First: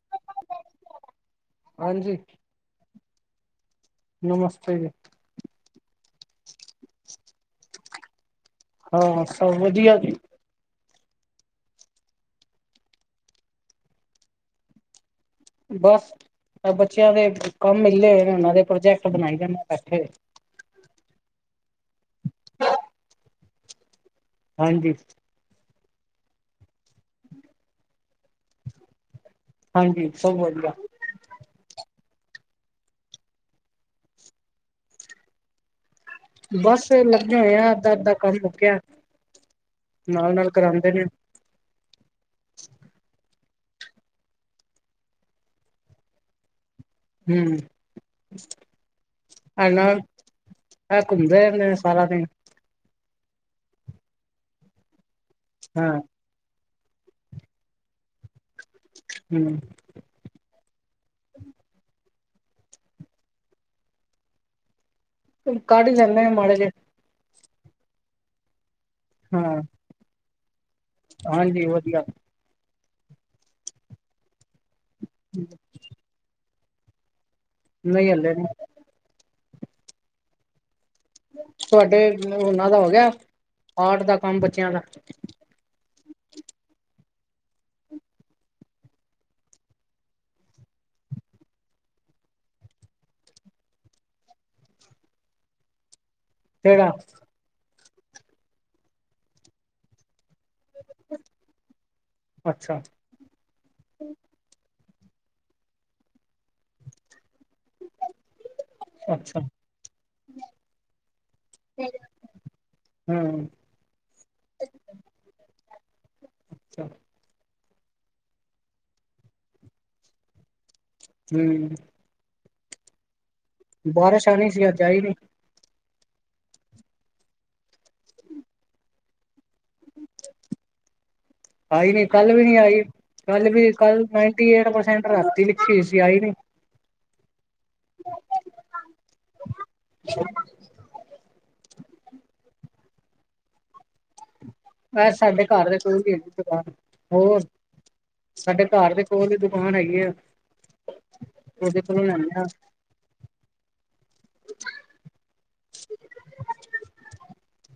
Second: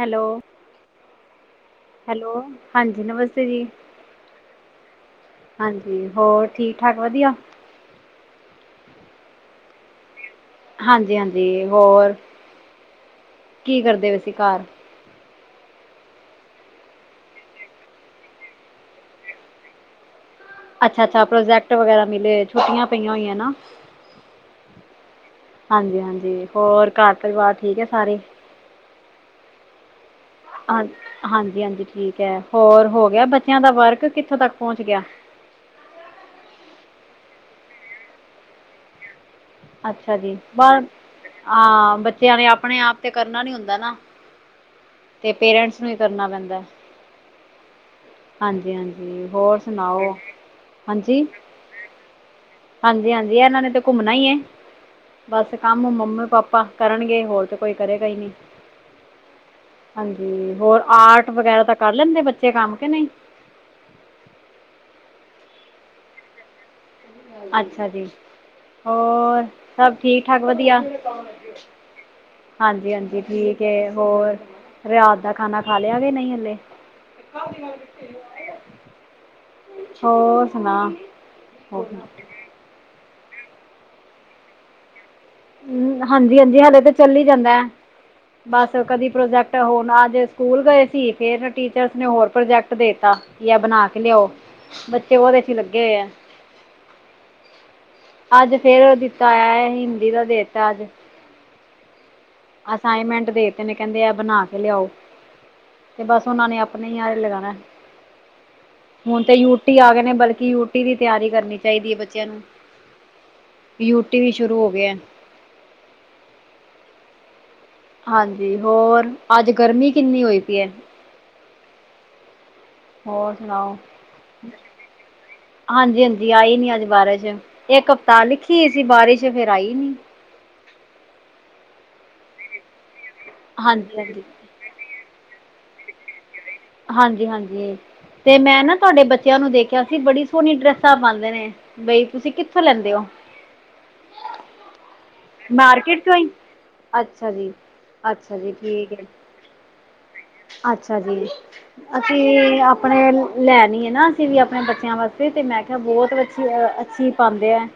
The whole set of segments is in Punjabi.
ਹੈਲੋ, ਹਾਂਜੀ ਹੈਲੋ ਹਾਂਜੀ। ਨਮਸਤੇ ਜੀ! ਨਮਸਤੇ ਜੀ ਹਾਂਜੀ, ਹੋਰ ਠੀਕ ਠਾਕ ਵਧੀਆ। ਹਾਂ, ਸਭ ਵਧੀਆ ਜੀ! ਹਾਂਜੀ- ਹਾਂਜੀ, ਹੋਰ ਕੀ ਕਰਦੇ ਪਏ ਸੀ, ਘਰ ਬਸ ਬੱਚਿਆਂ ਦੇ ਕੰਮ ਮਿਲੇ ਹੋਏ ਨੇ, ਉਹਨਾਂ ਦੇ ਪ੍ਰੋਜੈਕਟ ਬਣਾਈ ਜਾਂਦੇ ਬੈਠੇ ਹੋਏ। ਅੱਛਾ- ਅੱਛਾ ਪ੍ਰੋਜੈਕਟ ਵਗੈਰਾ ਮਿਲੇ ਹੋਏ, ਛੁੱਟੀਆਂ ਪਈਆਂ ਹੋਈਆਂ ਨਾ। ਹਾਂਜੀ ਹਾਂਜੀ ਹਾਂਜੀ, ਹੋਰ ਘਰ ਪਰਿਵਾਰ ਠੀਕ ਹੈ ਸਾਰੇ? ਹਾਂਜੀ, ਸਭ ਵਧੀਆ। ਹਾਂ ਹਾਂਜੀ ਹਾਂਜੀ ਠੀਕ ਐ, ਹੋਰ ਹੋ ਗਿਆ ਬੱਚਿਆਂ ਦਾ ਵਰਕ, ਕਿੱਥੋਂ ਤੱਕ ਪਹੁੰਚ ਗਿਆ? ਬਸ ਫਿਰ ਲੱਗੇ ਹੋਏ ਆ, ਅੱਧਾ ਅੱਧਾ ਕੰਮ ਮੁੱਕਿਆ। ਅੱਛਾ ਨਾਲ ਜੀ, ਨਾਲ ਬਸ, ਕਰਾਉਂਦੇ ਨੇ ਹਾਂ ਬੱਚਿਆਂ ਨੇ ਆਪਣੇ ਆਪ ਤੇ ਕਰਨਾ ਨੀ ਹੁੰਦਾ ਨਾ। ਤੇ ਪੇਰੈਂਟਸ ਨੂੰ ਹੀ ਕਰਨਾ ਪੈਂਦਾ। ਹੂ। ਹਾਂਜੀ ਹਾਂਜੀ ਹੋਰ ਹੈਨਾ, ਸੁਣਾਓ ਇਹ ਹਾਂਜੀ ਘੁੰਮਦੇ ਰਹਿੰਦੇ ਨੇ ਸਾਰਾ ਦਿਨ। ਹਾਂਜੀ ਹਾਂਜੀ, ਇਹਨਾਂ ਨੇ ਤੇ ਘੁੰਮਣਾ ਹੀ ਏ, ਬਸ ਕੰਮ ਹਾਂ ਮੰਮੀ ਪਾਪਾ ਕਰਨਗੇ, ਹੋਰ ਤੇ ਕੋਈ ਕਰੇਗਾ ਹੀ ਨਹੀਂ। ਹੂ। ਹਾਂਜੀ, ਹੋਰ ਆਰਟ ਵਗੈਰਾ ਤਾਂ ਕਰ ਲੈਂਦੇ, ਬੱਚੇ ਕੰਮ ਕੇ ਨਹੀਂ। ਕੱਢ ਲੈਂਦੇ ਮਾੜਾ ਜਿਹਾ। ਅੱਛਾ ਜੀ, ਹੋਰ ਹਾਂ ਸਭ ਠੀਕ ਠਾਕ ਵਧੀਆ? ਹਾਂਜੀ ਵਧੀਆ ਹਾਂਜੀ ਹਾਂਜੀ ਠੀਕ ਏ, ਹੋਰ? ਰਾਤ ਦਾ ਖਾਣਾ ਖਾ ਲਿਆ, ਕਿ ਨਹੀਂ ਹਲੇ, ਨਹੀਂ ਹੱਲੇ ਨੀ। ਹੋਰ ਸੁਣਾ। ਤੁਹਾਡੇ ਉਹਨਾਂ ਦਾ ਹੋ ਗਿਆ, ਆਰਟ ਦਾ ਕੰਮ ਬੱਚਿਆਂ ਦਾ। ਹ ਹਾਂਜੀ -ਹਾਂਜੀ ਹਲੇੇ ਤੇ ਚੱਲ ਹੀ ਜਾਂਦਾ ਹੈ। ਬਸ ਕਦੀ ਪ੍ਰੋਜੈਕਟ ਹੋਣ, ਅੱਜ ਸਕੂਲ ਗਏ ਸੀ, ਫੇਰ ਟੀਚਰਸ ਨੇ ਹੋਰ ਪ੍ਰੋਜੈਕਟ ਦੇਤਾ। ਬੀ ਐ ਬਣਾ ਕੇ ਲਿਆਓ, ਬੱਚੇ ਉਹਦੇ ਚ ਲੱਗੇ ਹੋਏ ਆ। ਕੇੜਾ ਅੱਜ ਫੇਰ ਦਿੱਤਾ ਹੈ, ਹਿੰਦੀ ਦਾ ਦੇਤਾ ਅੱਜ [unintelligible] ਅੱਛਾ ਅਸਾਈਨਮੈਂਟ ਦੇ ਤੇ, ਨੇ ਕਹਿੰਦੇ ਆ ਬਣਾ ਕੇ ਲਿਆਓ, ਤੇ ਬਸ ਉਹਨਾਂ ਨੇ ਆਪਣੇ ਹੀ ਆਰੇ ਲਗਾਣਾ। ਹੁਣ ਤੇ ਅੱਛਾ ਯੂਟੀ ਆ ਗਏ ਨੇ, ਬਲਕਿ ਯੂਟੀ ਦੀ ਤਿਆਰੀ ਕਰਨੀ। ਚਾਹੀਦੀ ਹੈ, ਬੱਚਿਆਂ ਨੂੰ, ਹਮ ਯੂਟੀ ਵੀ ਸ਼ੁਰੂ ਹੋ ਗਿਆ। ਅੱਛਾ ਹਾਂਜੀ, ਹੋਰ ਅੱਜ ਗਰਮੀ ਕਿੰਨੀ ਹੋਈ ਪਈ ਹੈ। ਹਮ ਹੋਰ ਸੁਣਾਓ। ਬਾਰਿਸ਼ ਆਉਣੀ ਸੀ, ਅੱਜ ਆਈ ਨਹੀਂ ਹਾਂਜੀ-ਹਾਂਜੀ! ਆਈ ਨੀ ਅੱਜ ਬਾਰਿਸ਼ ਇੱਕ ਹਫਤਾ ਲਿਖੀ ਸੀ ਬਾਰਿਸ਼ ਫਿਰ ਆਈ ਨੀ! ਆਈ ਨੀ ਕੱਲ ਵੀ ਨੀ ਆਈ, ਕੱਲ ਵੀ ਹਾਂਜੀ ਕੱਲ ਹਾਂਜੀ ਨਾਇਨਟੀ ਐਟ ਪਰਸੈਂਟ ਰਾਤੀ ਲਿਖੀ ਸੀ, ਆਈ ਨੀ ਹਾਂਜੀ-ਹਾਂਜੀ ਤੇ, ਮੈਂ ਨਾ ਤੁਹਾਡੇ ਬੱਚਿਆਂ ਨੂੰ ਦੇਖਿਆ ਸੀ ਬੜੀ ਸੋਹਣੀ ਡਰੈਸਾਂ ਪਾਉਂਦੇ ਨੇ। ਬਈ, ਤੁਸੀਂ ਕਿੱਥੋਂ ਲੈਂਦੇ ਹੋ। ਸਾਡੇ ਘਰ ਦੇ ਕੋਲ ਮਾਰਕੀਟ ਵੀ ਚੋਂ ਹੈਗੀ ਹੀ ਇੱਕ ਦੁਕਾਨ, ਅੱਛਾ ਹੋਰ ਜੀ ਅੱਛਾ ਜੀ ਸਾਡੇ ਠੀਕ ਘਰ ਦੇ ਹੈ ਕੋਲ ਕੌਣ ਹੈਗੇ ਆ। ਅੱਛਾ ਜੀ। ਉਹਦੇ ਕੋਲੋਂ ਲੈਂਦੇ ਆ ਅਸੀਂ ਆਪਣੇ ਲੈਣੀ ਹੈ ਨਾ, ਅਸੀਂ ਵੀ ਆਪਣੇ ਬੱਚਿਆਂ ਵਾਸਤੇ ਤੇ ਮੈਂ ਕਿਹਾ ਬਹੁਤ ਅੱਛੀ ਅ ਅੱਛੀ ਪਾਉਂਦੇ ਆ।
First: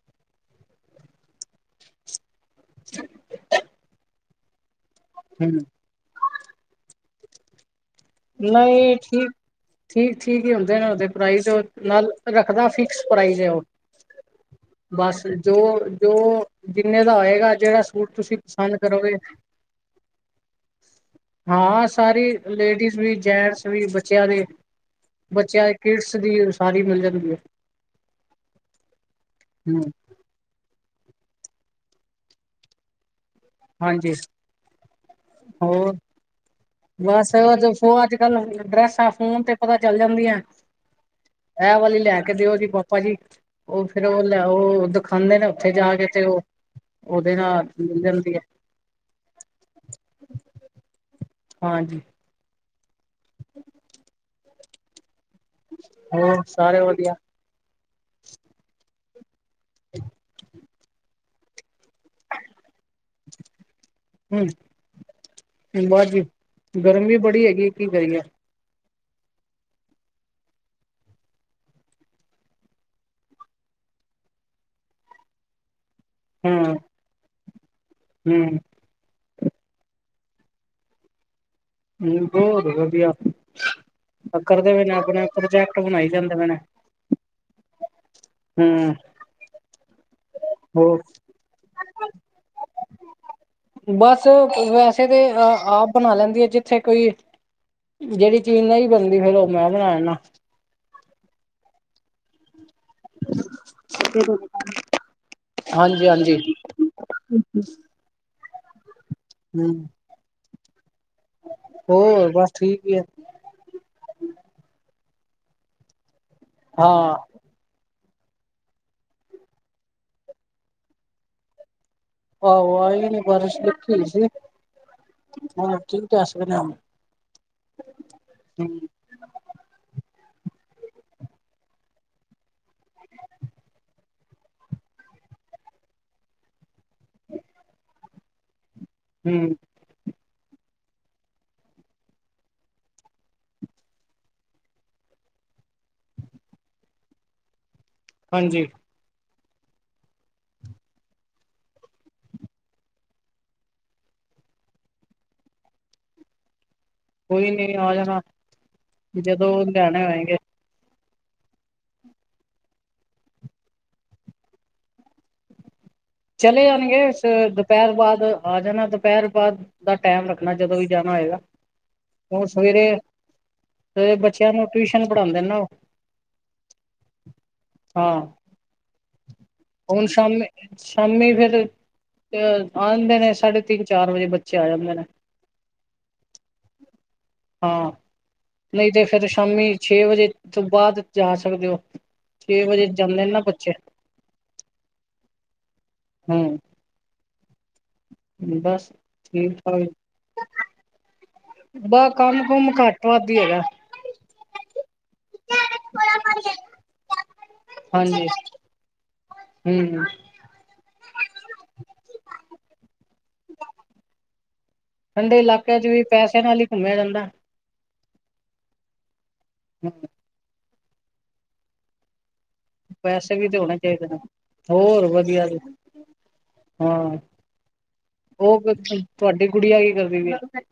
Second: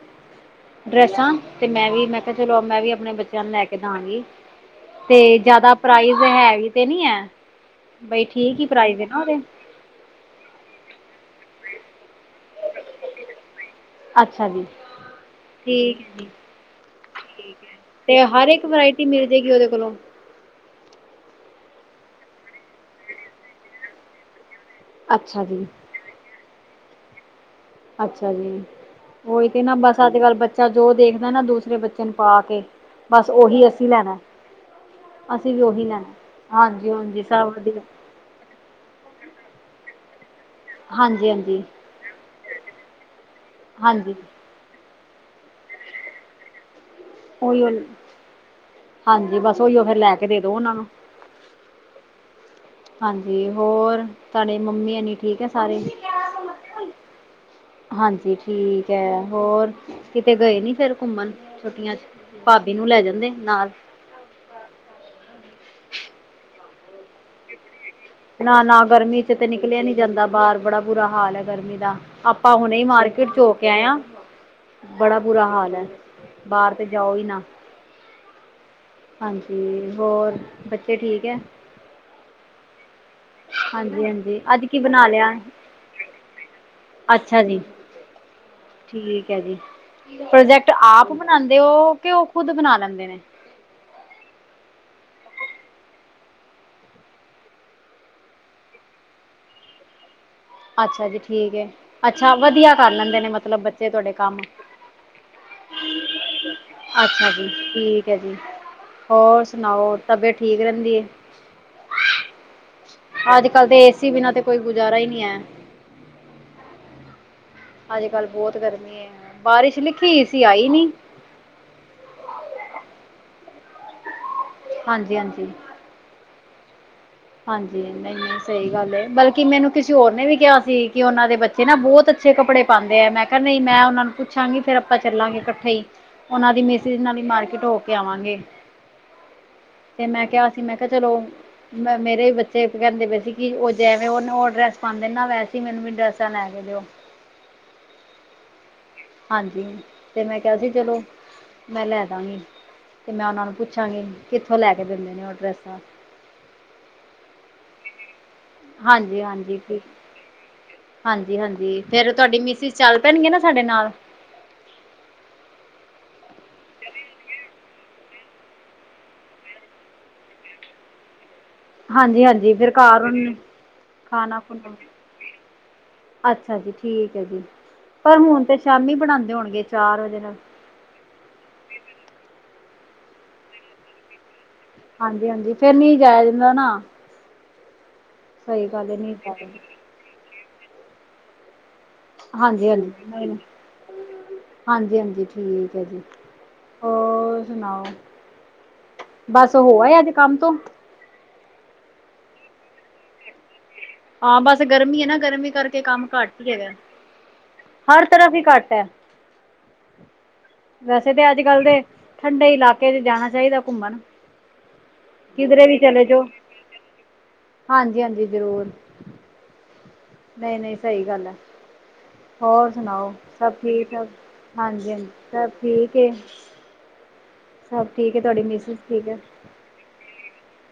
ਡਰੈਸਾਂ ਤੇ ਮੈਂ ਵੀ ਮੈਂ ਚਲੋ ਮੈਂ ਵੀ ਆਪਣੇ ਬੱਚਿਆਂ ਨੂੰ ਲੈ ਕੇ ਦਾਂਗੀ, ਤੇ ਹੂੰ ਜਿਆਦਾ ਪ੍ਰਾਈਜ਼ ਹੈ ਵੀ ਤੇ ਨੀ ਹੈ। ਬਈ ਠੀਕ ਹੀ ਨਹੀਂ ਪ੍ਰਾਈਜ਼ ਹੈ ਨਾ ਠੀਕ। ਉਹਦੇ ਠੀਕ, ਠੀਕ ਹੀ ਹੁੰਦੇ ਨੇ ਉਹਦੇ ਪ੍ਰਾਈਜ ਨਾਲ ਰੱਖਦਾ ਫਿਕਸ ਪ੍ਰਾਈਜ਼ ਹੈ ਉਹ। ਅੱਛਾ ਜੀ। ਬਸ ਜੋ ਠੀਕ ਹੈ ਜੋ ਜੀ ਜਿੰਨੇ ਦਾ ਹੋਏਗਾ ਜਿਹੜਾ ਸੂਟ ਤੁਸੀਂ ਪਸੰਦ ਕਰੋਗੇ। ਚਲੋ- ਹਾਂ, ਸਾਰੀ ਲੇਡੀਜ਼ ਵੀ, ਜੈਂਟਸ ਵੀ ਬੱਚਿਆਂ ਦੇ। ਅੱਛਾ ਜੀ ਬੱਚਿਆਂ ਕਿਡਸ ਦੀ, ਸਾਰੀ ਮਿਲ ਜਾਂਦੀ ਹੈ। ਅੱਛਾ ਜੀ, ਉਹੀ ਤੇ ਨਾ ਹੂੰ ਬਸ ਅੱਜ ਕੱਲ ਬੱਚਾ ਜੋ ਦੇਖਦਾ ਨਾ ਦੂਸਰੇ ਬੱਚੇ ਨੂੰ ਪਾ ਕੇ ਬਸ ਉਹੀ ਅਸੀਂ ਹਾਂਜੀ ਲੈਣਾ, ਅਸੀਂ ਵੀ ਉਹੀ ਹੋਰ ਲੈਣਾ ਹਾਂਜੀ-ਹਾਂਜੀ! ਸਭ ਵਧੀਆ ਹੈ। ਡਰੈਸਾ ਫੋਨ ਤੇ ਪਤਾ ਚੱਲ ਜਾਂਦੀਆਂ। ਹਾਂਜੀ ਹਾਂਜੀ ਇਹ ਵਾਲੀ ਲੈ ਕੇ ਦਿਓ ਜੀ ਪਾਪਾ ਜੀ, ਉਹ ਫੇਰ ਹਾਂਜੀ ਉਹ ਲੈ ਉਹ ਦਿਖਾਉਂਦੇ ਨੇ ਉੱਥੇ ਜਾ ਕੇ ਤੇ, ਉਹ ਉਹਦੇ ਨਾਲ ਉਹੀਓ ਮਿਲ ਜਾਂਦੀ ਆ। ਹਾਂਜੀ ਬਸ ਉਹੀਓ ਫੇਰ ਲੈ ਕੇ ਦੇ ਦੋ ਉਹਨਾਂ ਨੂੰ ਹਾਂਜੀ ਹਾਂਜੀ ਹੋਰ, ਤੁ ਤੁਹਾਡੇ ਮੰਮੀ ਹੋਣੀ ਠੀਕ ਹੈ, ਸਾਰੇ। ਹੋਰ ਸਾਰੇ ਵਧੀਆ ਹਾਂਜੀ, ਠੀਕ ਹੈ ਹੋਰ ਕਿਤੇ ਗਏ ਨੀ ਫੇਰ ਘੁੰਮਣ ਛੁੱਟੀਆਂ ਚ ਭਾਬੀ ਨੂੰ ਲੈ ਜਾਂਦੇ ਨਾਲ। ਹਮ ਬਸ ਜੀ, ਗਰਮੀ ਬੜੀ ਹੈਗੀ ਹੈ ਕੀ ਕਰੀਏ ਨਾ, ਨਾ ਗਰਮੀ ਚ ਤੇ ਨਿਕਲਿਆ ਨੀ ਜਾਂਦਾ ਬਾਹਰ ਬੜਾ ਬੁਰਾ ਹਾਲ ਹੈ ਗਰਮੀ ਦਾ। ਆਪਾਂ ਹੁਣੇ ਹੀ ਮਾਰਕੀਟ ਚ ਹੋ ਕੇ ਆਏ ਆ, ਬੜਾ ਬੁਰਾ ਹਾਲ ਹੈ। ਹਾਂ ਬਾਹਰ ਹਮ ਤੇ ਜਾਓ ਨਾ। ਹਮ ਹਾਂਜੀ ਹੋਰ, ਬੱਚੇ ਠੀਕ ਹੈ। ਹ ਬਹੁਦ ਵਧੀਆ। ਹਾਂਜੀ, ਹਾਂਜੀ ਅੱਜ ਕਰਦੇ ਕੀ ਪਏ ਨੇ ਬਣਾ ਆਪਣੇ ਲਿਆ ਪ੍ਰੋਜੈਕਟ ਬਣਾਈ ਜਾਂਦੇ ਪਏ ਨੇ ਅੱਛਾ ਜੀ। ਹਮ ਠੀਕ ਹੈ ਜੀ। ਪ੍ਰੋਜੈਕਟ ਹੋਰ ਆਪ ਬਣਾਉਂਦੇ ਹੋ, ਕਿ ਉਹ ਖੁਦ ਬਣਾ ਲੈਂਦੇ ਨੇ। ਬਸ ਵੈਸੇ ਤਾਂ ਆਪ ਬਣਾ ਲੈਂਦੀ ਆ, ਜਿੱਥੇ ਕੋਈ ਜਿਹੜੀ ਚੀਜ਼ ਨਹੀ ਬਣਦੀ ਫੇਿਰ ਉਹ ਮੈਂ ਬਣਾ ਲੈਣਾ। ਅੱਛਾ ਜੀ ਠੀਕ, ਅੱਛਾ ਵਧੀਆ। ਕਰ ਲੈਂਦੇ ਨੇ ਮਤਲਬ ਬੱਚੇ ਤੁਹਾਡੇ ਕੰਮ। ਹਾਂਜੀ ਹਾਂਜੀ ਅੱਛਾ ਜੀ ਠੀਕ ਹੈ ਜੀ, ਹੋਰ ਹੂੰ ਸੁਣਾਓ ਤਬੀਅਤ ਠੀਕ ਰਹਿੰਦੀ ਹੈ? ਹੋਰ, ਬਸ ਠੀਕ ਹੀ। ਅੱਜ ਕੱਲ ਤੇ ਏਸੀ ਬਿਨਾਂ ਤੇ ਕੋਈ ਗੁਜ਼ਾਰਾ ਹੀ ਨਹੀਂ ਹੈ। ਹਾਂ ਅੱਜ ਕੱਲ ਬਹੁਤ ਗਰਮੀ ਹੈ, ਬਾਰਿਸ਼ ਲਿਖੀ ਸੀ ਆਈ ਨੀ। ਆਹ। ਆਈ ਨਹੀ ਬਾਰਿਸ਼ ਲਿਖੀ ਹੋਈ ਸੀ। ਹਾਂਜੀ-ਹਾਂਜੀ। ਹਾਂ ਠੀਕ। [unintelligible] ਹਾਂਜੀ ਨਹੀਂ ਸਹੀ ਗੱਲ ਹੈ। ਬਲਕਿ ਮੈਨੂੰ ਕਿਸੇ ਹੋਰ ਨੇ ਵੀ ਕਿਹਾ ਸੀ। ਕਿ ਉਹਨਾਂ ਦੇ ਬੱਚੇ ਨਾ ਬਹੁਤ ਅੱਛੇ ਕੱਪੜੇ ਪਾਉਂਦੇ ਹੈ ਮੈਂ ਕਿਹਾ ਨਹੀਂ ਮੈਂ ਉਹਨਾਂ ਨੂੰ ਪੁੱਛਾਂਗੇ ਫੇਰ ਆਪਾਂ ਚੱਲਾਂਗੇ ਇਕੱਠੇ ਹੀ। ਉਹਨਾਂ ਦੀ ਮਿਸਜ ਨਾਲ ਹੀ ਮਾਰਕੀਟ ਹੋ ਕੇ ਆਵਾਂਗੇ। ਹਮ। ਤੇ ਮੈਂ ਕਿਹਾ ਸੀ ਮੈਂ ਕਿਹਾ ਚਲੋ। ਮੈਂ ਮੇਰੇ ਵੀ ਬੱਚੇ ਕਹਿੰਦੇ ਪਏ ਸੀ। ਕਿ ਉਹ ਜੈਵੇਂ ਉਹਨੂ ਉਹ ਡਰੈਸ ਪਾਉਂਦੇ ਨਾ ਵੈਸੇ ਹੀ ਮੈਨੂੰ ਵੀ ਡਰੈਸਾਂ ਲੈ ਕੇ ਦਿਓ। ਹਾਂਜੀ। ਹਾਂਜੀ। ਤੇ ਮੈਂ ਕਿਹਾ ਸੀ ਚਲੋ। ਮੈਂ ਲੈ ਦਵਾਂਗੀ ਤੇ ਮੈਂ ਉਹਨਾਂ ਨੂੰ ਪੁੱਛਾਂਗੀ ਕਿੱਥੋਂ ਲੈ ਕੇ ਦਿੰਦੇ ਨੇ ਉਹ ਡਰੈਸਾਂ। ਕੋਈ ਨੀ ਆ ਜਾਣਾ। ਜਦੋਂ ਲਿਆਣੇ ਆਏਗੇ। ਹਾਂਜੀ-ਹਾਂਜੀ। ਫਿਰ ਤੁਹਾਡੀ ਮਿਸਿਜ ਚੱਲ ਪੈਣਗੇ ਨਾ ਸਾਡੇ ਨਾਲ ਚਲੇ ਜਾਣਗੇ ਸਾ ਦੁਪਹਿਰ ਬਾਅਦ ਆ ਜਾਣਾ, ਦੁਪਹਿਰ ਬਾਅਦ ਦਾ ਟਾਇਮ ਰੱਖਣਾ ਜਦੋਂ ਵੀ ਜਾਣਾ ਹੋਏਗਾ। ਹੁਣ ਹਾਂਜੀ-ਹਾਂਜੀ। ਫਿਰ ਸਵੇਰੇ ਕਾਰ ਸਵੇਰੇ ਬੱਚਿਆਂ ਨੂੰ ਖਾਣਾ-ਖਣਾ ਟਿਊਸ਼ਨ ਪੜ੍ਹਾਉਂਦੇ ਨਾ ਉਹ, ਅੱਛਾ ਜੀ। ਠੀਕ ਹੈ। ਜੀ ਪਰ ਹਾਂ ਹੁਣ ਤੇ ਸ਼ਾਮੀ ਬਣਾਉਂਦੇ ਹੋਣਗੇ। ਚਾਰ ਹੁਣ ਵਜੇ ਨਾਲ ਸ਼ਾਮੀ- ਸ਼ਾਮੀ ਫਿਰ ਅ ਆਂਦੇ ਨੇ। ਸਾਢੇ ਤਿੰਨ- ਚਾਰ ਵਜੇ ਬੱਚੇ ਆ ਜਾਂਦੇ ਨੇ ਹਾਂਜੀ- ਹਾਂਜੀ ਫੇਰ ਨੀ ਜਾਇਆ ਜਾਂਦਾ ਨਾ। ਹਾਂ। ਸਹੀ ਗੱਲ ਨਹੀਂ ਹੈ ਤੇ ਫਿਰ ਜਾਇਆ ਸ਼ਾਮੀ ਛੇ ਵਜੇ ਤੋਂ ਬਾਅਦ ਜਾ ਸਕਦੇ ਹੋ। ਛੇ ਹਾਂਜੀ ਵਜੇ ਹਾਂਜੀ ਜਾਂਦੇ ਨੇ ਨਹੀਂ ਨਾ ਬੱਚੇ। ਹਾਂਜੀ- ਹਾਂਜੀ ਠੀਕ ਹੈ ਜੀ। ਹੂੰ ਹੋਰ ਸੁਣਾਓ ਬਸ ਠੀਕ ਬਸ। ਹੋਆ ਅੱਜ ਕੰਮ ਤੋਂ ਬਾਹ ਕੰਮ ਕੁਮ ਘੱਟ ਵੱਧਹੀ ਹੈਗਾ।। ਹਾਂ ਬਸ ਗਰਮੀ ਹੈ। ਨਾ ਗਰਮੀ ਕਰਕੇ ਕੰਮ ਘੱਟ ਹੀ ਹੈਗਾ। ਹਰ ਤਰਫ਼ ਹੀ ਘੱਟ ਹੈ। ਧੰਨਵਾਦ। ਵੈਸੇ ਤਾਂ ਅੱਜ - ਕੱਲ੍ਹ ਦੇ ਠੰਡੇ ਇਲਾਕੇ ਚ ਜਾਣਾ ਚਾਹੀਦਾ ਘੁੰਮਣ। ਠੰਡੇ ਕਿਧਰੇ ਇਲਾਕਿਆਂ ਚ ਵੀ ਚਲੇ ਜਾਓ ਪੈਸੇ ਨਾਲ ਹੀ ਘੁੰਮਿਆ ਜਾਂਦਾ। ਹਾਂਜੀ -ਹਾਂਜੀ। ਜ਼ਰੂਰ ਹਮ। [inaudible] ਨਹੀਂ - ਨਹੀਂ ਸਹੀ ਗੱਲ ਹੈ। ਹੋਰ ਸੁਣਾਓ! ਪੈਸੇ ਵੀ ਸਭ ਤੇ ਹੋਣੇ ਠਿਕ - ਚਾਹੀਦੇ ਠਾਕ ਨੇ। ਹਾਂਜੀ-ਹਾਂਜੀ ਹੋਰ ਵਧੀਆ ਸਭ ਜੀ ਠਿਕ। ਹਾਂ। ਸਬ ਠੀਕ ਹੈ। ਤੁਹਾਡੀ ਉਹ ਮਿਸਿਜ ਜੀ‌। ਤੁਹਾਡੀ ਕੁੜੀ ਆ ਕੀ ਕਰਦੀ ਪਈ।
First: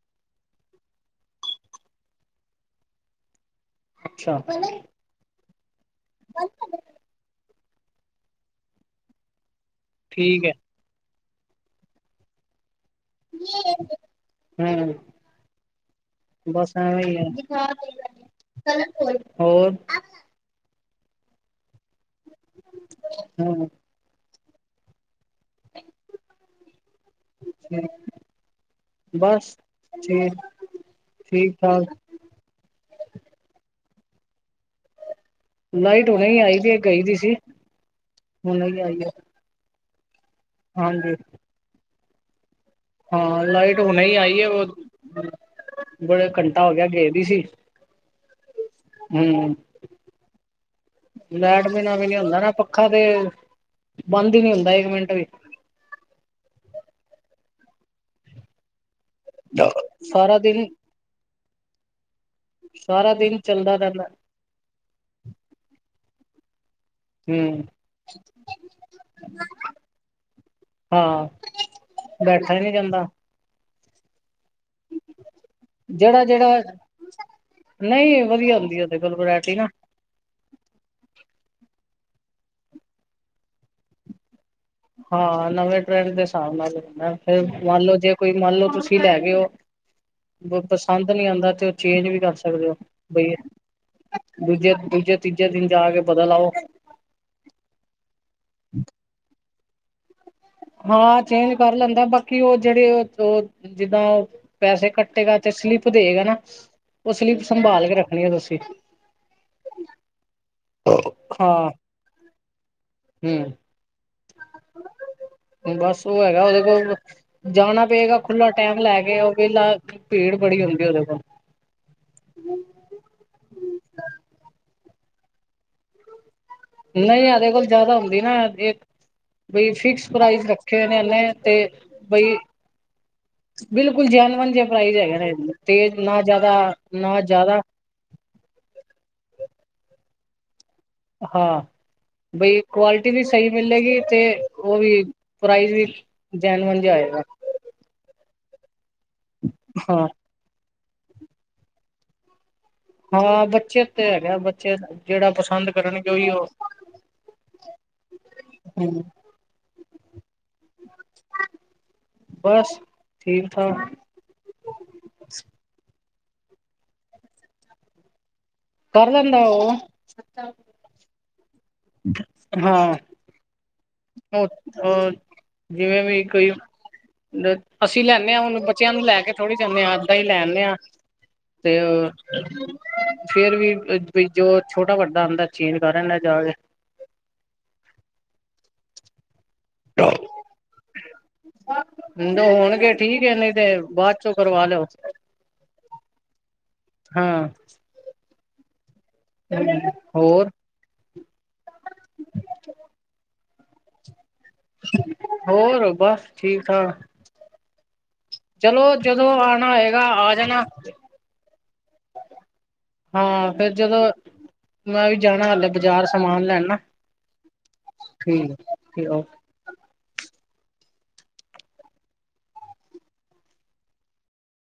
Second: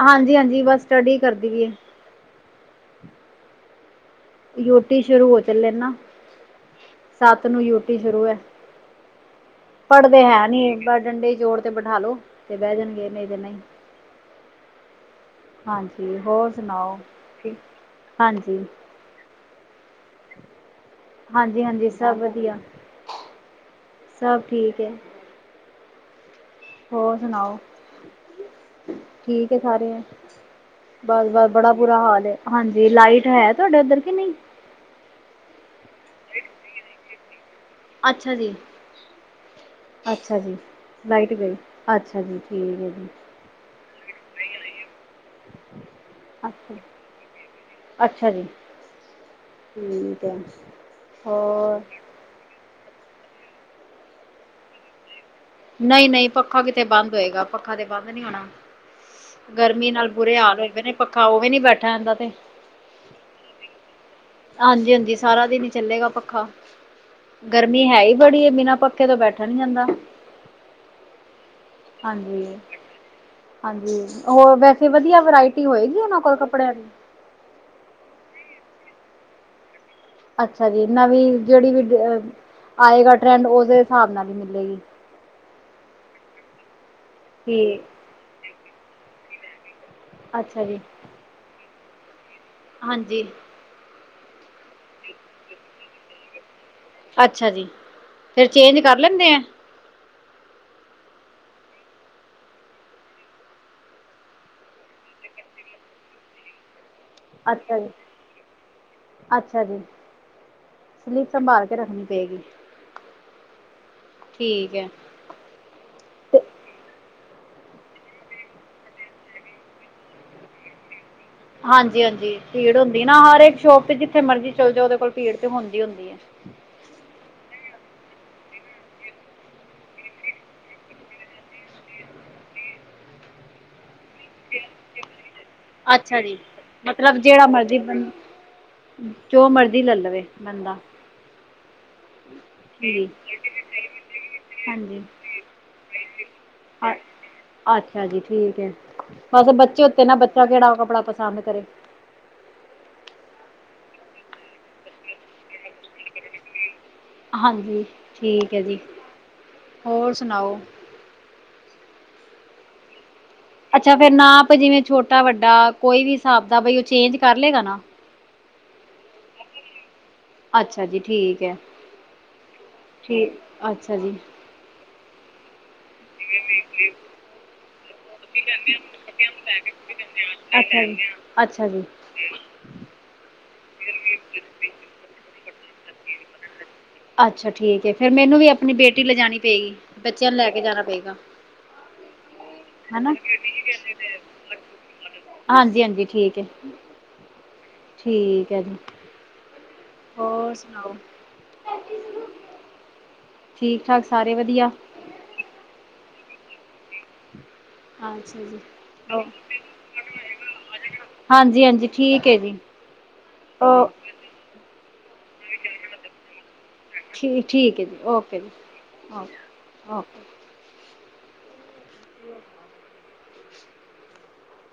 ਹਾਂਜੀ-ਹਾਂਜੀ। ਬਸ ਸਟੱਡੀ ਕਰਦੀ ਵੀ ਹੈ। ਅੱਛਾ। ਹੈ [inaudible] ਯੂਟੀ ਸ਼ੁਰੂ ਹੋ। ਚੱਲੇ ਨਾ ਸਾਤ ਨੂੰ ਯੂਟੀ ਸ਼ੁਰੂ ਹੈ। ਪੜਦੇ ਹੈ ਨੀ। ਪਰ ਡੰਡੇ ਜੋੜ ਤੇ ਬਿਠਾਲੋ ਤੇ ਬਹਿ ਜਾਣਗੇ ਨਹੀਂ ਤੇ ਨਹੀਂ। ਹਮ ਹਾਂਜੀ ਹੋਰ ਬੱਸਾ। ਸੁਣਾਓ ਹਾਂਜੀ [unintelligible] ਹੋਰ ਹਾਂਜੀ-ਹਾਂਜੀ, ਸਭ ਵਧਿਆ ਹ ਸਭ ਠੀਕ ਏ, [inaudible] [inaudible] ਹੋਰ ਸੁਣਾਓ? ਠੀਕ ਬਸ ਐ, ਸਾਰੇ ਠੀਕ ਬਸ ਬਸ ਠੀਕ ਬੜਾ ਠਾਕ ਬੁਰਾ ਹਾਲ ਹੈ। ਹਾਂਜੀ ਲਾਇਟ ਹੈ। ਤੁਹਾਡੇ ਉੱਧਰ ਕੇ ਨਹੀਂ? ਲਾਇਟ ਹੁਨੀ ਆਈ ਸੀ ਗਈ ਹੁਈ ਸੀ। ਅੱਛਾ ਜੀ, ਹੁਣੇ ਹੀ ਆਈ ਹੈ ਅੱਛਾ ਜੀ, ਹਾਂਜੀ ਲਾਇਟ ਗਈ। ਅੱਛਾ ਜੀ, ਠੀਕ ਐ ਜੀ। ਹਾਂ ਲਾਇਟ ਉਨੀ ਆਈ ਹੈ, ਉਹ [unintelligible] ਉਨ ਘੰਟਾ ਹੋ ਅੱਛਾ ਗਿਆ ਖੇਲ ਦੀ ਸੀ। ਅੱਛਾ ਜੀ ਠੀਕ ਐ ਲੈਟ ਬਿਨਾ ਵੀ ਨੀ ਹੁੰਦਾ ਨਾ ਪੱਖਾ ਤੇ, ਬੰਦ ਹੀ ਨੀ ਹੁੰਦਾ, ਇੱਕ ਮਿੰਟ ਵੀ ਨਹੀਂ-ਨਹੀਂ, ਪੱਖਾ ਕਿਤੇ ਬੰਦ ਹੋਏਗਾ। ਪੱਖਾ ਤੇ ਬੰਦ ਨੀ ਹੋਣਾ ਗਰਮੀ ਨਾਲ ਬੁਰੇ ਸਾਰਾ ਹਾਲ ਦਿਨ ਹੋਏ ਪਏ ਨੇ ਪੱਖਾ ਉਹਵੀ ਨੀ ਬੈਠਾ ਜਾਦਾ ਤੇ ਸਾਰਾ ਦਿਨ ਚੱਲਦਾ ਰਹਿੰਦਾ ਹਾਂਜੀ-ਹਾਂਜੀ, ਸਾਰਾ ਦਿਨ ਈ ਚੱਲੇਗਾ ਪੱਖਾ ਹਮ ਗਰਮੀ ਹੈ ਹੀ ਬੜੀ ਬਿਨਾਂ ਪੱਖੇ ਤੋਂ ਬੈਠਾ ਨੀ ਜਾਂਦਾ। ਹਾਂ ਬੈਠਾ ਹਾਂਜੀ ਹੀ ਨਹੀਂ ਜਾਂਦਾ। ਹਾਂਜੀ। ਹੋਰ ਵੈਸੇ ਵਧੀਆ ਵਰਾਇਟੀ ਹੋਏਗੀ ਉਹਨਾਂ ਜਿਹੜਾ ਕੋਲ ਜਿਹੜਾ ਕੱਪੜਿਆਂ ਦੀ? ਨਹੀਂ ਵਧੀਆ ਹੁੰਦੀ। ਓਦੇ ਕੋਲ ਵਰਾਇਟੀ ਨਾ। ਅੱਛਾ ਜੀ। ਨਵੀਂ ਜਿਹੜੀ ਵੀ ਆਏਗਾ ਟ੍ਰੈਂਡ ਦੇ ਹਿਸਾਬ ਨਾਲ ਹੀ ਮਿਲੇਗੀ। ਹਾਂ। ਨਵੇਂ ਟਰੈਂਡ ਦੇ ਹਿਸਾਬ ਨਾਲ ਲੈਣਾ ਫਿਰ ਮੰਨ ਠੀਕ ਲਓ। ਜੇ ਕੋਈ ਮੰਨ ਲਓ ਤੁਸੀਂ ਲੈ ਗਓ, ਔ ਅੱਛਾ ਜੀ ਪਸੰਦ ਨਹੀਂ ਆਉਂਦਾ ਤੇ ਉਹ ਚੇਂਜ ਵੀ ਕਰ ਸਕਦੇ ਹੋ। ਹਾਂਜੀ ਸਕਦੇ ਹੋ, ਬਈ ਦੂੱਜੇ ਦੂਜ਼ੇ ਤੀਜੇ ਦਿਨ ਜਾ ਕੇ ਬਦਲ ਆਓ। ਅੱਛਾ ਜੀ,। ਫੇਰ ਚੇਂਜ ਕਰ ਲੈਂਦੇ ਐ? ਹਾਂ, ਚੇਂਜ ਕਰ ਲੈਂਦਾ, ਬਾਕੀ ਉਹ ਜਿਹੜੇ ਉਹ ਜਿੱਦਾਂ ਪੈਸੇ ਕੱਟੇਗਾ, ਤੇ ਸਲਿੱਪ ਦੇਗਾ ਨਾ ਉਹ ਸਲਿੱਪ ਅੱਛਾ ਸੰਭਾਲ ਜੀ ਕੇ ਰੱਖਣੀ ਐ। ਤੁਸੀਂ ਅੱਛਾ ਜੀ। ਸਲਿਪ ਸੰਭਾਲ ਹਾਂ ਕੇ ਰੱਖਣੀ ਪਏਗੀ ਹਮ ਠੀਕ ਹੈ। ਬਸ ਉਹ ਤੇ ਹੈਗਾ ਉਹਦੇ ਕੋਲ ਜਾਣਾ ਪਏਗਾ ਖੁੱਲ੍ਹਾ ਟੈਮ ਲੈ ਕੇ ਉਹ ਵੇਲਾ ਭੀੜ ਬੜੀ ਹੁੰਦੀ ਹੈ, ਉਹਦੇ ਕੋਲ ਹਾਂਜੀ-ਹਾਂਜੀ, ਭੀੜ ਹੁੰਦੀ ਐ ਹਰ ਇਕ ਸ਼ੋਪ ਤੇ ਜਿੱਥੇ ਮਰਜੀ ਚੱਲੇ ਜਾਓ ਉਹਦੇ ਕੋਲ ਭੀੜ ਤੇ ਹੁੰਦੀ ਹੁੰਦੀ ਐ। ਨਹੀਂ ਇਹਦੇ ਕੋਲ ਜਾਦਾ ਹੁੰਦੀ ਨਾ ਫੇਰ ਬਈ ਫਿਕਸ ਪ੍ਰਾਇਜ ਰੱਖੇ, ਨੇ ਇਹਨੇ ਤੇ ਬਈ ਬਿਲਕੁਲ ਜੈਨਵਨ ਜੇ ਪ੍ਰਾਇਜ ਹੈਗਾ ਹੈ। ਅੱਛਾ ਜੀ, ਮਤਲਬ ਜਿਹੜਾ ਮਰਜ਼ੀ ਜੋ ਮਰਜ਼ੀ ਲੈ ਲਵੇ ਬੰਦਾ ਹਾਂ ਬਈ ਜੀ ਕੁਵਾਲਿਟੀ ਵੀ ਸਹੀਂ ਮਿਲੇਗੀ, ਤੇ ਉਹ ਵੀ ਹਾਂਜੀ ਪ੍ਰਾਈਜ਼ ਵੀ ਜੈਨ ਮੰਜ ਹਾਂ ਆਏਗਾ। ਅੱਛਾ ਜੀ ਠੀਕ ਹੈ, ਬਸ ਬੱਚੇ ਉੱਤੇ ਹਾਂ ਨਾ ਬੱਚਾ ਕਿਹੜਾ ਕੱਪੜਾ ਪਸੰਦ ਕਰੇ। ਹਾਂ ਬੱਚੇ ਤੇ ਹੈਗੇ, ਬੱਚੇ ਜਿਹੜਾ ਪਸੰਦ ਕਰਨਗੇ, ਉਹੀ ਉਹ ਹਾਂਜੀ ਠੀਕ ਹੈ ਜੀ, ਹੂੰ ਹੋਰ ਸੁਣਾਓ? ਬਸ। ਠੀਕ ਠਾਕ ਅੱਛਾ ਫੇਰ ਨਾਪ ਜਿਵੇਂ ਛੋਟਾ ਵੱਡਾ ਕੋਈ ਵੀ ਹਿਸਾਬ ਦਾ, ਬਈ ਉਹ ਚੇਂਜ ਕਰ ਲਏਗਾ ਨਾ। ਕਰ ਦਿੰਦਾ ਓ। ਅੱਛਾ ਜੀ ਠੀਕ ਹੈ। ਹਾਂ। ਠੀਕ, ਅੱਛਾ ਜੀ। ਹੋਰ, ਜਿਵੇਂ ਵੀ ਕੋਈ ਅਸੀਂ ਲੈਂਦੇ ਹਾਂ, ਹੁਣ ਬੱਚਿਆਂ ਨੂੰ ਲੈ ਕੇ ਥੋੜ੍ਹੀ ਜਾਂਦੇ ਹਾਂ, ਏਦਾਂ ਹੀ ਲੈ ਆਂਦੇ ਹਾਂ। ਅੱਛਾ ਜੀ ਅੱਛਾ ਤੇ ਜੀ ਹੋਰ ਫੇਰ ਵੀ ਜੋ ਛੋਟਾ ਵੱਡਾ ਹੁੰਦਾ, ਚੇਂਜ ਕਰ ਲੈਂਦਾ ਜਾਕੇ। ਅੱਛਾ ਠੀਕ ਹੈ, ਫੇਿਰ ਮੈਨੂੰ ਵੀ ਆਪਣੀ ਬੇਟੀ ਲਿਜਣੀ ਪਏਗੀ, ਬੱਚਿਆਂ ਨੂੰ ਲੈ ਕੇ ਜਾਣਾ ਪਏਗਾ। ਹੁਣ ਹੋਣਗੇ ਹਨਾ ਠੀਕ ਹੈ, ਨਹੀਂ ਤੇ ਬਾਅਦ ਚੋਂ ਕਰਵਾ ਲਓ। ਹਾਂਜੀ ਹਾਂਜੀ ਠੀਕ ਹੈ। ਹਾਂ। ਠੀਕ ਹੈ ਜੀ। ਹੋਰ? ਠੀਕ ਠਾਕ ਸਾਰੇ ਵਧੀਆ। ਹੋਰ ਬਸ ਠੀਕ ਠਾਕ। ਅੱਛਾ ਜੀ ਚੱਲੋ ਜਦੋਂ ਓਕੇ ਆਣਾ ਹੈਏਗਾ, ਆ ਜਾਣਾ। ਹਾਂਜੀ ਹਾਂਜੀ ਠੀਕ ਹੈ ਜੀ ਹਾਂ ਫਿਰ ਓ ਜਦੋਂ, ਮੈਂ ਵੀ ਜਾਣਾ ਹਲੇ ਬਾਜ਼ਾਰ ਸਮਾਨ ਲੈਣ ਠੀਕ ਠੀਕ ਹੈ ਜੀ, ਓਕੇ ਜੀ, ਠੀਕ ਐ ਠੀਕ ਓ ਓਕੇ ਓਕੇ। ਹਮ। [unintelligible]